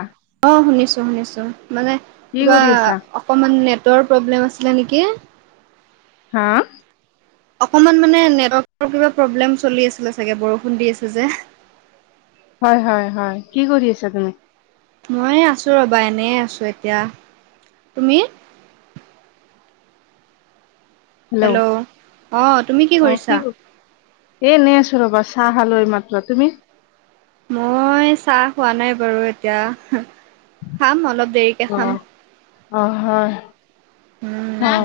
আহ। অ, শুনিছোঁ শুনিছোঁ। মানে কি কিবা কৰি আছা অকণমান নেটৱৰ্ক প্ৰব্লেম আছিলে নেকি? হা! অকমান মানে নেটৱৰ্কৰ কিবা প্ৰব্লেম চলি আছিলে চাগে বৰষুণ দি আছে যে। হয়, হয়, হয়। কি কৰি আছা তুমি? মই আছোঁ ৰ'বা এনেই আছোঁ এতিয়া। তুমি? হেল্ল' অ তুমি কি অ কৰিছা? কৰি- এ নে আছো ৰ'বা চাহ খালো এইমাত্ৰ, তুমি? মই চাহ খোৱা নাই বাৰু এতিয়া, খাম অলপ দেৰিকে অ, খাম অ হয়, অ উম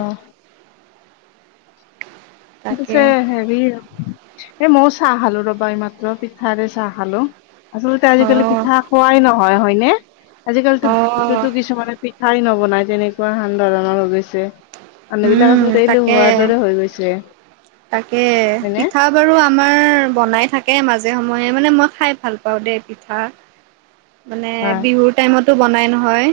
তাকে পিছে হেৰি এ মই চাহ খালো ৰবা এই মাত্ৰ পিঠাৰে চাহ খালো। আচলতে অ আজিকালি পিঠা খোৱাই নহয় হয় নে? আজিকালিতো অ বিচকুতো কিছুমানে পিঠাই নবনাই তেনেকুৱা হান ধৰণৰ হৈ গৈছে। উম মানুহবিলাক আচলতে তাকে এলেহুৱাৰ দৰে হৈ গৈছে। তাকে এ হয়নে পিঠা বাৰু আমাৰ বনাই থাকে মাজে সময়ে মানে মই খাই ভাল পাওঁ দে পিঠা। মানে হয় বিহুৰ টাইমতো বনাই নহয়,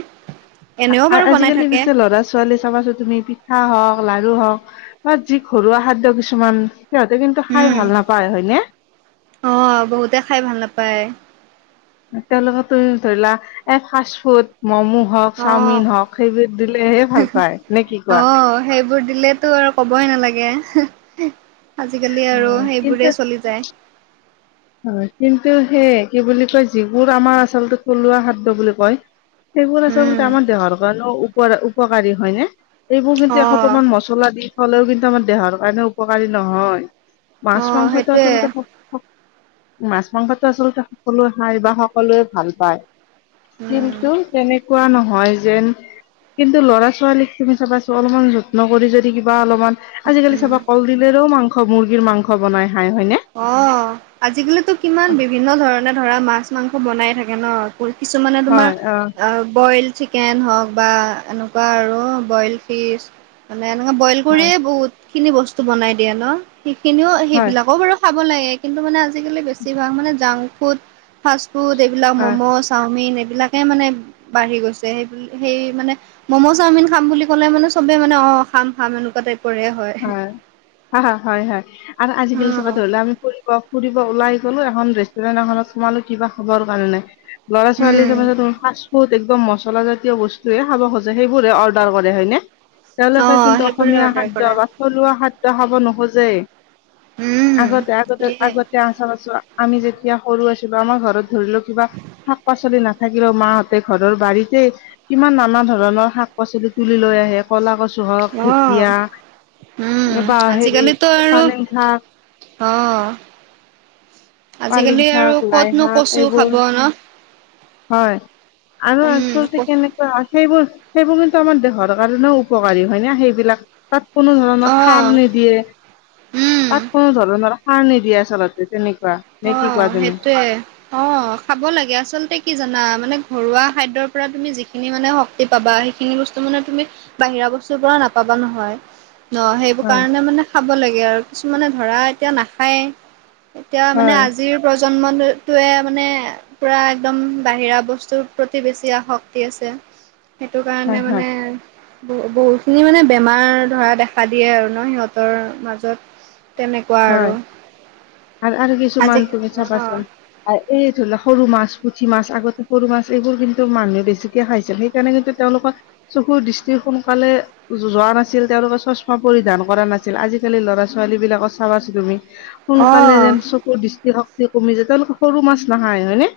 এনেও আ- বাৰু বনাই আজিকালি থাকে। পিছে ল'ৰা ছোৱালী চাবাচো তুমি পিঠা হওক লাৰু হওক বা যি ঘৰুৱা খাদ্য কিছুমান সিহঁতে কিন্তু খাই উম ভাল নাপায় হয়নে? অ বহুতে খাই ভাল নাপায়। তেওঁলোকক তুমি ধৰি লোৱা এ ফাৰ্ষ্ট ফুড ম'ম হওক, অ চাওমিন অ হওক সেইবিধ দিলেহে ভাল পায় নে কি কোৱা। অ সেইবোৰ দিলেপ তো আৰু ক'বই নালাগে আজিকালি অ আৰু সেইবোৰেই চলি যায়। হয়, কিন্তু সেই কি বুলি কয় যিবোৰ আমাৰ আচলতে থলুৱা খাদ্য বুলি কয়। সেইবোৰ উম আচলতে আমাৰ দেহৰ কাৰণেও উপকাৰী হয় নে? এইবোৰ অ কিন্তু এসোপামান মচ- চলা দি থলেও কিন্তু আমাৰ দেহৰ কাৰণে উপকাৰী নহয় মাছ অ মাংসটো সেইটোৱে আচলতে মাছ মাংসটো আচলতে সকলোৱে খায় বা সকলোৱে ভাল পায়। উম কিন্তু তেনেকুৱা নহয় যেন কিন্তু ল'ৰা ছোৱালীক তুমি চাবাছো অলপমান যত্ন কৰি যদি কিবা অলপমান আজিকালি চাবা কলডিলেৰেও মাংস মুৰ্গীৰ মাংস বনাই খাই হয়নে? অ', আজিকালিতো কিমান বিভিন্ন ধৰণে ধৰা মাছ মাংস বনাই থাকে ন। কিছুমানে তোমাৰ হয় অ আ বইল চিক- চিকেন হওক বা এনেকুৱা আৰু বইল ফিচ মানে এনেকুৱা বইল হয় কৰিয়েই বহুত খিনি বস্তু বনাই দিয়ে ন সেইখিনিও হয় সেইবিলাকও বাৰু খাব লাগে। কিন্তু মানে আজিকালি বেছিভাগ মানে জাংক ফুড, ফাষ্ট ফুড এইবিলাক হয় ম'মজ চাওমিন এইবিলাকে মানে বাঢ়ি গৈছে সেইবিল- সেই মানে ম'ম চাওমিন খাম বুলি ক'লে মানে চবে মানে অ' খাম খাম এনেকুৱা টাইপৰে। হয় হয় হয় হয় আৰু আজিকালি চাবা উম, ধৰি লা আমি ফুৰিব ফুৰিব ওলাই গলোঁ। এখন, ৰেষ্টুৰেন্ট এখনত সোমালোঁ কিবা খাবৰ কাৰণে। ল'ৰা -ছোৱালী উম। [unintelligible] ফাষ্টফুড, একদম মছলাজাতীয় বস্তুৱে খাব খোজে। সেইবোৰে অৰ্ডাৰ কৰে হয়নে? তেওঁলোকে অ', কিন্তু সেইবোৰে অসমীয়া অৰ্ডাৰ খাদ্য কৰা বা থলুৱা খাদ্য খাব নোখোজেই উম, আগতে আগতে সেয়াই আগতে আচা বছৰ আমি যেতিয়া সৰু আছিলো আমাৰ ঘৰত ধৰি লও কিবা শাক -পাচলি নাথাকিলেও, মাহঁতে ঘৰৰ বাৰীতে কিমান নানা ধৰণৰ শাক- পাচলি তুলি লৈ আহে, কলা কচু হওঁক, অ', ঢেকীয়া। উম! বা হেৰি আজিকালি ত' আৰু পালেং শাক অ'! পালেং আজিকালি শাক আৰু লাই ক'তনো শাক কচু এইবোৰ খাব ন'? হয় আৰু আচলতে উম, কেনে সেইবোৰ, সেইবোৰ কিন্তু, আমাৰ দেহৰ কাৰণেও উপকাৰী হয়, না সেইবিলাক? তাত কোনো ধৰণৰ সাৰ অ', নিদিয়ে। উম, তাত কোনো ধৰণৰ সাৰ নিদিয়ে, আচলতে তেনেকুৱা। নে কি কোৱা অ'! তুমি? সেইটোৱে। অ'! খাব লাগে, আচলতে কি জানা? মানে, ঘৰুৱা খাদ্যৰ পৰা তুমি যিখিনি মানে, শ শক্তি পাবা! সেইখিনি বস্তু মানে, তুমি বাহিৰা বস্তুৰ পৰা নাপাবা নহয়। অ'! সেইবোৰ হয় কাৰণে মানে, খাব লাগে আৰু। কিছুমানে ধৰা, এতিয়া নাখায়েই। এতিয়া মানে, হয় আজিৰ প্ৰজন্মটোৱে মানে পুৰা একদম, বাহিৰা বস্তুৰ প্ৰতি বেছি আসক্তি আছে। সেইটো হয় কাৰণে হয় মান, ব' বহুতখিনি মানে, বেমাৰ ধৰা, দেখা দিয়ে আৰু ন' সিহঁতৰ মাজত? তেনেকুৱা হয় আৰু। আৰু আৰু আজি কিছুমান তুমি চাবাচোন? এই ধৰি লোৱা, সৰু মাছ, পুঠি মাছ, আগতে সৰু মাছ, এইবোৰ কিন্তু, মানুহে বেছিকে খাইছিল। সেই তেনেকে, তেওঁলোকৰ চকুৰ দৃষ্টি সোনকালে যোৱা নাছিল। তেওঁলোকে চশমা পৰিধান কৰা নাছিল। আজিকালি, ল'ৰা- ছোৱালী বিলাক চাবাচান তুমি? অ সোনকালে যেন, অ চকুৰ দৃষ্টিশক্তি কমি যায়। তেওঁলোকে সৰু মাছ নাখায়, হয় নে?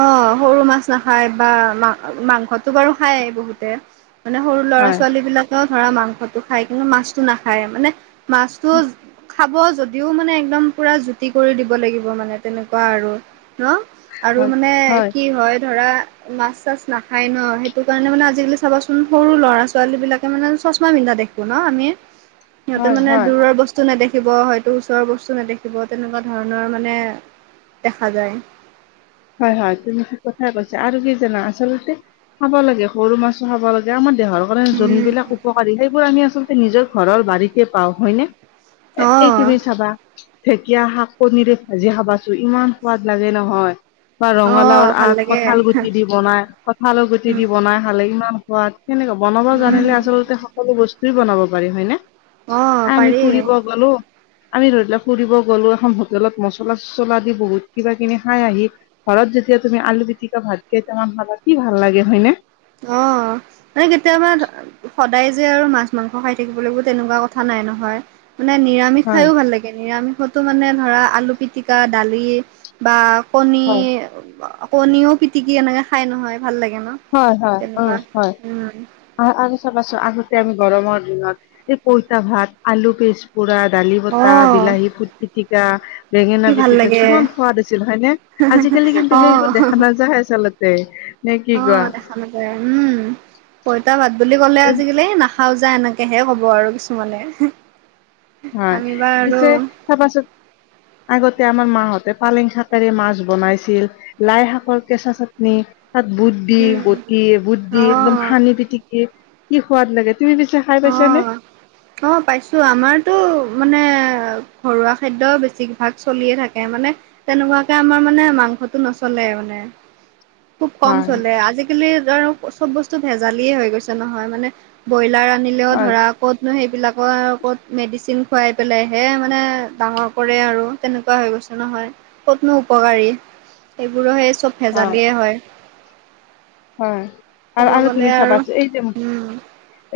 অ'! সৰু মাছ নাখায় বা মা, মাংসো বাৰু খায় বহুতে। মানে, সৰু হয় ল'ৰা-ছোৱালী বিলাকেও, ধৰা মাংসটো খায়, কিন্তু মাছটো নাখায়। মানে, মাছটো খাব যদিও মানে, একদম পুৰা জুতি কৰি দিব লাগিব মানে, তেনেকুৱা আৰু ন'? আৰু মানে, কি হয় ধৰা, মাছ -চাছ নাখায় ন'! সেইটো কাৰণে মানে, আজিকালি চাবাচোন? সৰু ল'ৰা ছোৱালীবিলাকে মানে চশমা পিন্ধা দেখ বনাও আমি। সিহঁতে হয় মানে, হয় দূৰৰ বস্তু বস্তু নেদেখিব, হয়তো, ওচৰৰ বস্তু নেদেখিব, তেনেকুৱা ধৰণৰ মানে, দেখা যায়। হয়, হয়। তুমি ঠিক কথাই কৈছা আৰু কি জানা? আচলতে খাব লাগে, সৰু মাছো খাব লাগে। আমাৰ দেহৰ উম, যোনবিলাক উপকাৰী, সেইবোৰ আমি আচলতে, নিজৰ ঘৰৰ বাৰীতে পাওঁ হয়নে? এ, এই অ'। তুমি চাবা? ঢেকীয়া শাক কনীৰে ভাজি খাবাচোন? ইমান সোৱাদ লাগে নহয়! বা ৰঙালাওৰ অ', ভাল আগ, লাগে কঁঠাল গুটি দি বনাই, কঁঠালৰ গুটি উম, দি বনাই খালে ইমান সোৱাদ! সেনেকুৱা, বনাব উম, জানিলে আচলতে, সকলো বস্তু বনাব পাৰি হয়নে? অ', আমি পাৰি ফুৰিব গলোঁ। আমি, ধৰি লোৱা ফুৰিব গ'লো এখন হোটেলত, মছলা -চছলা দি, বহুত কিবা কিবি খাই আহি ঘৰত যেতিয়া তুমি, আলু পিটিকা ভাত কেইটামান খাবা, কি ভাল লাগে হয় নে? অ'! আমি কেতিয়াবা সদায় যে আৰু মাছ মাংস খাই থাকিব লাগিব তেনেকুৱা কথা নাই নহয়। মানে, নিৰামিষ হয় খাইও ভাল লাগে! নিৰামিষতো মানে, ধৰা আলু পিতিকা, দালি বা কণী, হয় কণীও পিটিকি এনেকে খাই নহয়, ভাল লাগে ন'? হয়, হয় অ তেনেকুৱা হয়। উম, আৰু চাবাছো আগতে আমি গৰমৰ দিনত এই পইতা ভাত আলু পেষ্ট কুকুৰা, দালি বতাহ, অ', বিলাহী পুত পিতিকা, বেঙেনা কি ভাল পিটিকা লাগে কিমান সোৱাদ আছিল হয়নে? আজিকালি কিন্তু, অ', সেইবোৰ দেখা নাযায় আচলতে। নে কি কোৱা? অ', দেখা উম! পইতা ভাত বুলি ক'লে! এ, আজিকালি, নাখা খাওজা এনেকেহে ক'ব আৰু কিছুমানে আমিবা আৰু চাপাছত আগতে আমাৰ মা'হতে পালেং শাকেৰে মাছ বনাইছিল, লাই শাকৰ কেঁচা চাটনি, তাত বুট দি, উম, বটি, বুট দি একদম অ', সানি পিটিকি কি সোৱাদ লাগে তুমি পিছে খাই পাইছা নে? অঁ পাইছো, আমাৰতো মানে ঘৰুৱা খাদ্য বেছিভাগ চলিয়ে থাকে মানে তেনেকুৱাকে আমাৰ মানে মাংসটো নচলে মানে। খুব কম হয় চলে, আজিকালি ধৰ চব বস্তু ভেজালিয়ে হৈ গৈছে নহয়, মানে ব্ৰইলাৰ আনিলেও হয় ধৰা ক'তনো সেইবিলাকৰ ক'ত মেডিচিন খুৱাই পেলাইহে মানে ডাঙৰ কৰে আৰু তেনেকুৱা হৈ গৈছে নহয়, ক'তনো উপকাৰী সেইবোৰো সেই চব ভেজালিয়ে হয়। হয় ক'ব আৰু আৰু গ'লে তুমি চাবাছ এই যে উম।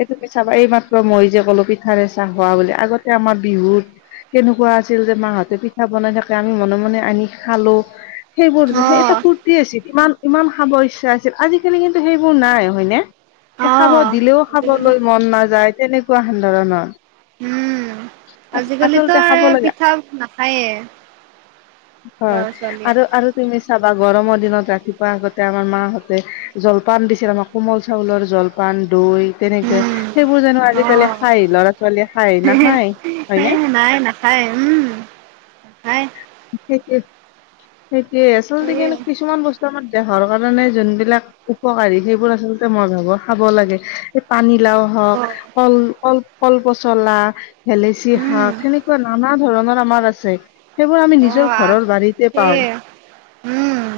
এইটো পিঠা আমাৰ এই মাত্ৰ মই যে ক'লো পিঠাৰে চাহ খোৱা বুলি, আগতে আমাৰ বিহুত কেনেকুৱা আছিল, যে মাহঁতে পিঠা বনাই থাকে আমি মনে মনে আনি খালো সেইবোৰ যে সেই এটা অ', ফুৰ্তি আছিল, ইমান ইমান খাব ইচ্ছা আ আজিকালি কিন্তু সেইবোৰ নাই হয়নে? খাব অ', দিলেও আজিকালি খাবলৈ মন নাযায়, তেনেক কোৱা সান্দৰনৰ। উম আজিকালিতো আচলতে খাব আৰু লাগে পিঠা নাখায়ে। ল'ৰা হয় ছোৱালীয়ে। আৰু, আৰু তুমি চাবা গৰমৰ দিনত ৰাতিপুৱা আগতে আমাৰ মাহঁতে জলপান দিছিল আমাক কোমল চাউলৰ জলপান, দৈ তেনেকে উম, সেইবোৰ জানো আজিকালি খাই, ল'ৰা ছোৱালীয়ে খাই না সেই নাই নাখায় উম নাখায়। সেইটোয়ে, সেইটোৱে আচলতে এই কিন্তু কিছুমান বস্তু আমাৰ দেহৰ কাৰণে যোনবিলাক উপকাৰী সেইবোৰ আচলতে মই ভাবো খাব লাগে পানীলাও হওক, অ', কল কল কল পচলা, ভেলেচি উম, শাক সেনেকুৱা নানা ধৰণৰ আমাৰ আছে। সেইবোৰ আমি নিজৰ অ', আহ ঘৰৰ বাৰীতে পাওঁ। সেয়ে উম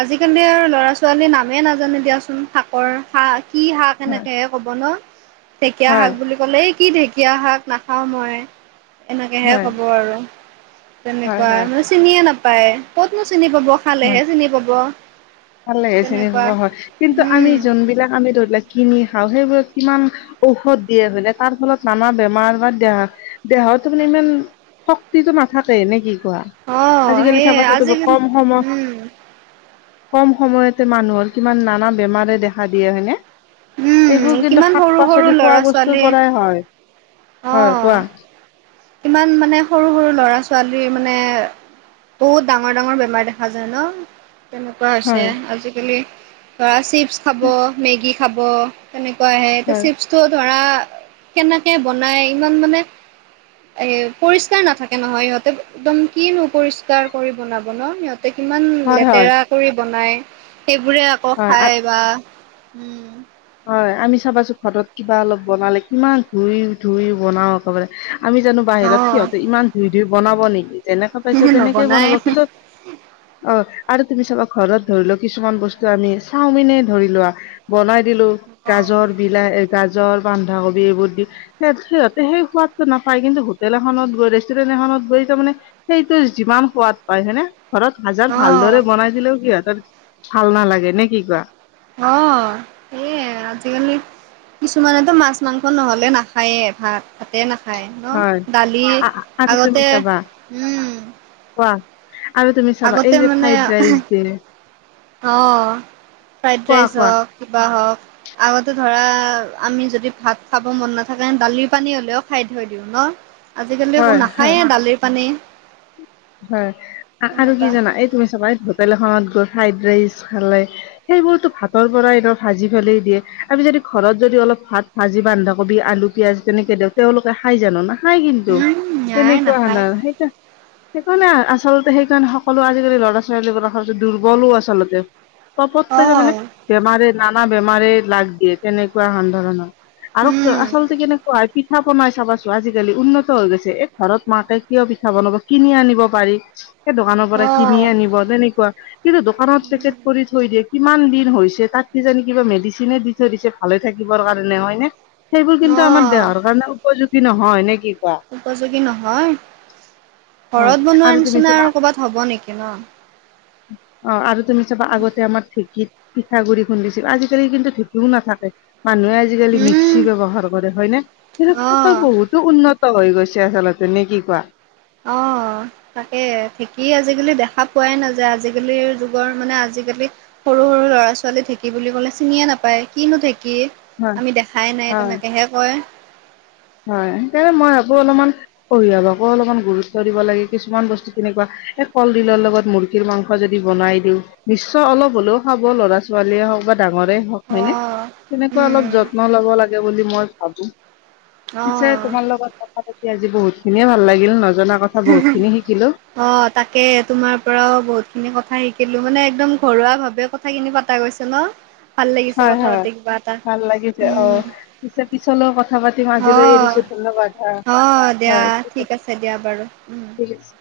আজিকালি আৰু ল'ৰা ছোৱালী নামেই নাজানে দিয়াচোন, শাকৰ শ কি শাক হয় এনেকে হে ক'ব ন, ঢেকীয়া শাক হয় বুলি ক'লেই কি ঢেকীয়া শাক নাখাওঁ মই এনেকেহে হয় ক'ব আৰু হয় তেনেকুৱা হয় মানে চিনিয়ে নাপায় কতনো চিনি পাব খালেহে হয়, চিনি পাব। ভাল লাগে চিনি পাব তেনেকুৱা হয় কিন্তু আমি উম যোনবিলাক আমি ধৰি লাক কিনি খাওঁ সেইবোৰক কিমান ঔষধ দিয়ে, বেলেগ তাৰ ফলত নানা বেমাৰ বা দেহা দেহত মানে ইমান শক্তিটো নাথাকে নে কি কোৱা? অ আজিকালি সেয়ে চাবা চা আজিকালি কম সমত উম কম সময়তে মানুহৰ কিমান নানা বেমাৰে দেখা দিয়ে হয়নে? উম এইবোৰ কিন্তু কিমান সৰু সৰু শাক-পাচলি খোৱা ল'ৰা বস্তুৰ ছোৱালী পৰাই হয়, হয় কোৱা? ইমান মানে সৰু সৰু ল'ৰা ছোৱালীৰ মানে বহুত ডাঙৰ ডাঙৰ বেমাৰ দেখা যায় ন? তেনেকুৱা হৈছে হয় আজিকালি ধৰা চিপছ খাব, মেগী খাব, তেনেকুৱা আহে এতিয়া হয় চিপছটো ধৰা, কেনেকে বনাই ইমান মানে এ পৰিষ্কাৰ নাথাকে নহয় সিহঁতে একদম কিনো পৰিষ্কাৰ কৰি বনাব ন সিহত কিমান হয় লেতেৰা হয় কৰি বনাই, সেইবোৰে আকৌ হয় খাই বা উম। হয়! আমি চাবাচোন? ঘৰত কিবা অলপ বনালে, কিমান ধুই- ধুই বনাও একেবাৰে। আমি জানোঁ অ বাহিৰত, সিহঁতে ইমান ধুই -ধুই বনাব নেকি? যেনেকে পাইছে, তেনেকেই নবনাই বনাব। কিন্তু, অ'! আৰু তুমি চাবা? ঘৰত ধৰি লোৱা, কিছুমান বস্তু আমি, চাওমিনে ধৰি লোৱা বনাই দিলো, গাজৰ, বিলাহ, গাজৰ, বন্ধাকবি এইবোৰ দি স সিহঁতে সেই সোৱাদটো নাপায়, কিন্তু হোটেল এখনত গৈ, ৰেষ্টুৰেণ্ট এখনত গৈ তাৰমানে সেইটো যিমান সোৱাদ পাই হয়নে? ঘৰত হাজাৰ অ ভালদৰে বনাই দিলেও, সিহঁতৰ ভাল নালাগে। নে কি কোৱা? অ'! সেয়ে আজিকালি কিছুমানেতো মাছ -মাংস নহ'লে নাখাইয়ে ভাত। ভাতে নাখায় ন'? হয় দালি আ আ আৰু তুমি আগতে, চাবা উম! কোৱা? আৰু তুমি চাবা! আগতে এই যে, ফ্ৰাইড মানে ৰাইচ দিয়ে। অ'! ফ্ৰাইড কোৱা ৰাইচ কোৱা হওঁক, কিবা হওঁক। আগতে ধৰা, আমি যদি ভাত খাব মন নাথাকে। দালিৰ পানী হ'লেও খাই থৈ দিওঁ ন'? আজিকালি, একো হয় হয় নাখাইয়েই দালিৰ পানী। হয় আৰু [unintelligible] কি তেনেকুৱা জানা? এই তুমি চাবা! এই, হোটেল এখনত গৈ ফ্ৰাইড ৰাইচ খালে। সেইবোৰতো, ভাতৰ পৰাই ন' ভাজি পেলাই দিয়ে। আমি, যদি ঘৰত যদি, অলপ ভাত ভাজি, বন্ধাকবি, আলু, পিয়াজ তেনেকে দিওঁ, তেওঁলোকে খাই জানোঁ না? নাই। কিন্তু, উম, নাই তেনেকুৱা নাখায় [unintelligible] সেইকাৰণে, আচলতে সেইকাৰণে, সকলো আজিকালি, ল'ৰা -ছোৱালীবোৰ দুৰ্বলো আচলতে। [unintelligible] তাৰমানে, অ', বেমাৰে, নানা বেমাৰে, লাগ দিয়ে। তেনেকুৱা [unintelligible] ধৰণৰ। আৰু উম, আচলতে, কেনেকুৱা পিঠা বনাই চাবাচো আজিকালি? উন্নত হৈ গৈছে। এই, ঘৰত মাকে, কিয়? পিঠা বনাব কিনি আনিব পাৰি। সেই, দোকানৰ পৰা কিনি অ', আনিব তেনেকুৱা। কিন্তু, দোকানত পেকট কৰি থৈ দিয়ে। কিমান দিন হৈছে? তাত কিজানি, কিবা মেডিচিনে দি থৈ দিছে, ভালে থাকিবৰ কাৰণে, হয়নে? সেইবোৰ কিন্তু, আমাৰ অ', দেহৰ কাৰণে উপযোগী নহয়। নে কি কোৱা? উপযোগী নহয়। হয় ঘৰত বনোৱাৰ আৰু তুমি নিচিনা চাবা আৰু ক'ৰবাত হ'ব নেকি ন'? অ'! আৰু তুমি চাবা! আগতে, আমাৰ ঢেঁকীত পিঠাগুৰি খুন্দিছিল। আজিকালি কিন্তু, ঢেঁকীও নাথাকে। মানুহে, আজিকালি, উম, মিক্সি ব্যৱহাৰ কৰে, হয় নে? [unintelligible] অ'। বহুত ত' উন্নত হৈ গৈছে। আচলতে, নে কি কোৱা? অ'! তাকে, ঢেঁকী আজিকালি, দেখা পোৱাই নাযায়। আজিকালিৰ যুগৰ মানে, আজিকালি সৰু -সৰু, লৰা- ছোৱালী, ঢেঁকী বুলি ক'লে, চিনিয়ে নাপায়। কিনো ঢেঁকী? হয় আমি দেখাই নাই, হয় তেনেকেহে কয়। হয়! সেইকাৰণে, মই আকৌ, অলপমান পৰিয়ালকো অলপমান, গুৰুত্ব দিব লাগে। কিছুমান বস্তু, কেনেকুৱা? এ, কলডিলৰ লগত মুৰ্গী মুৰ্গী মাংস যদি বনাই দিওঁ, নিশ্চয়! অলপ হ'লেও খাব, ল'ৰা -ছোৱালীয়ে হওঁক বা ডাঙৰে হওঁক। হয় নে? অ', তেনেকুৱা অলপ, উম, যত্ন লব লাগে বুলি মই ভাবোঁ! পিছে, অ', তোমাৰ লগত কথা পাতি আজি বহুত খিনিয়ে ভাল লাগিল। নজনা কথা বহুত খিনি শিকিলোঁ। অ'! তাকে, তোমাৰ পৰাও বহুত খিনি কথা শিকিলোঁ। মানে, একদম ঘৰুৱা ভাৱে কথাখিনি পতা গৈছে ন'! ভাল লাগিছে হয় কথা হয় পাতি কিবা এটা! ভাল লাগিছে অ উম! পিছে পিছলৈও কথা পাতিম আজিলৈ এৰিছো অ'! ধন্যবাদ হয় অ'! দিয়া, ঠিক আছে, দিয়া বাৰু। উম! ঠিক আছে